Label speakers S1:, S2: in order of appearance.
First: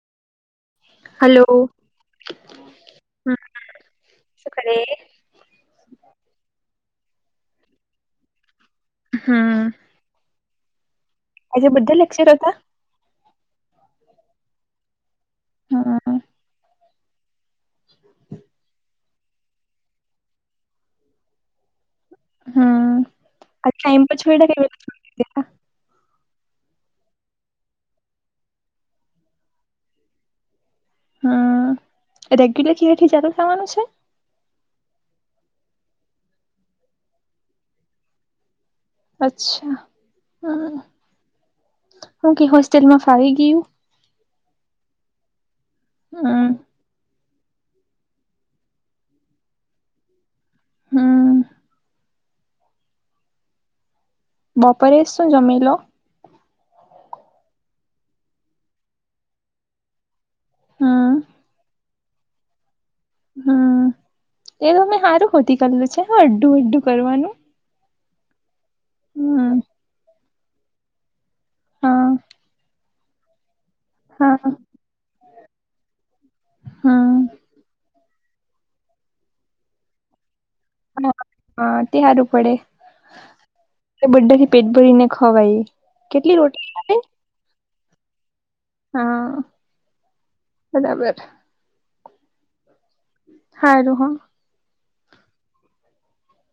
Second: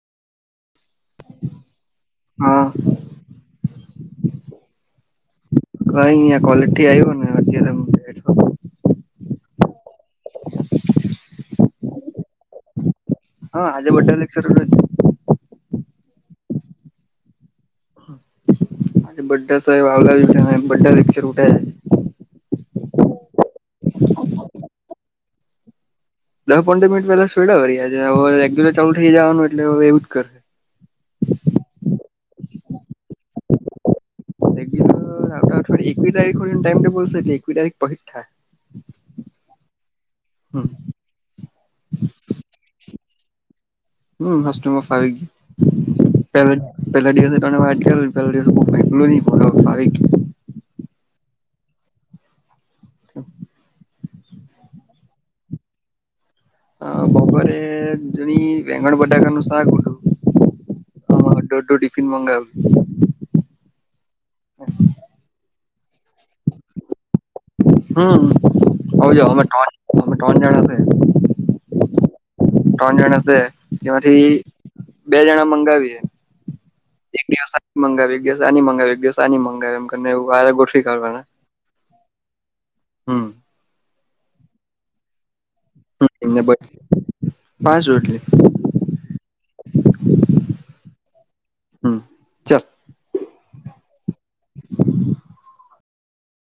S1: Hello
S2: હા
S1: હ શું કરે
S2: કઈ અં ક્વલિટી આયવો હો ને અત્યારે બેઠો છું.
S1: હમ. આજે બધા લેક્ચર હતા
S2: હા આજે બડા લેક્ચર હતા
S1: હું હું. [unintelligible]
S2: આે બ્ડા સાહેબ આવ્ચ બ્ડા પિકક્ચર ઉઠાય
S1: [inaudible]
S2: દસ પંદર મિનિટ પેલા સુેડવારી્યાજ હવે રેગ્યુલર ચાલુ થઈ જવાનું એટલે હ એવું જ કરે
S1: હા રેગ્યુલર ખી થી ચાલ ખાવાનું છે.
S2: રેગ્યુલર આવતા એકવી તારીખર ટાઈમ ટેબલ છે એકઈ તારીખ પરીક્ષા
S1: અચ્છા હમ હું કે હોસ્ટેલમાં ફાવી ગયું
S2: હમ્મ હોસ્ટેલમાં ફાવી ગયું
S1: હમ
S2: પહેલે જ પહેલા દિવસ તમે વાત કરેલી [unintelligible]
S1: હમ્મ.
S2: [unintelligible]
S1: બપોરે શું જમી લો.
S2: હ બપોરે જણી રેગણ બટાકા નું શાક હોતું.
S1: હમ
S2: હા અડો અડો ટિફિન મંગાવ
S1: હ એવું મે હારું હોતી કરલું છે હ અડ્ડું અડ્ડું કરવાનું.
S2: હમ્મ હવે જો અમે
S1: હમ
S2: ત્રણ અમે ત્રણ જણાશે.
S1: હા
S2: ત્રણ જણાશે તેમાંથી
S1: હા
S2: બે જણા મંગાવીએ.
S1: હમ્મ.
S2: એક દિવસ મંગાવી દિવ આ મંગાવી દિવસ આ મંગાવી એમ વારેઠ
S1: હ હા તે હારું પડે,
S2: હમ
S1: એટલે બધાથી પેટ ભરીને ખવાય.
S2: હમ્મ
S1: કેટલી
S2: એમના પર
S1: રોટી આવે
S2: પાંચ રોટલી.
S1: હા, બરાબર.
S2: હમ ચાલ
S1: હારું હ.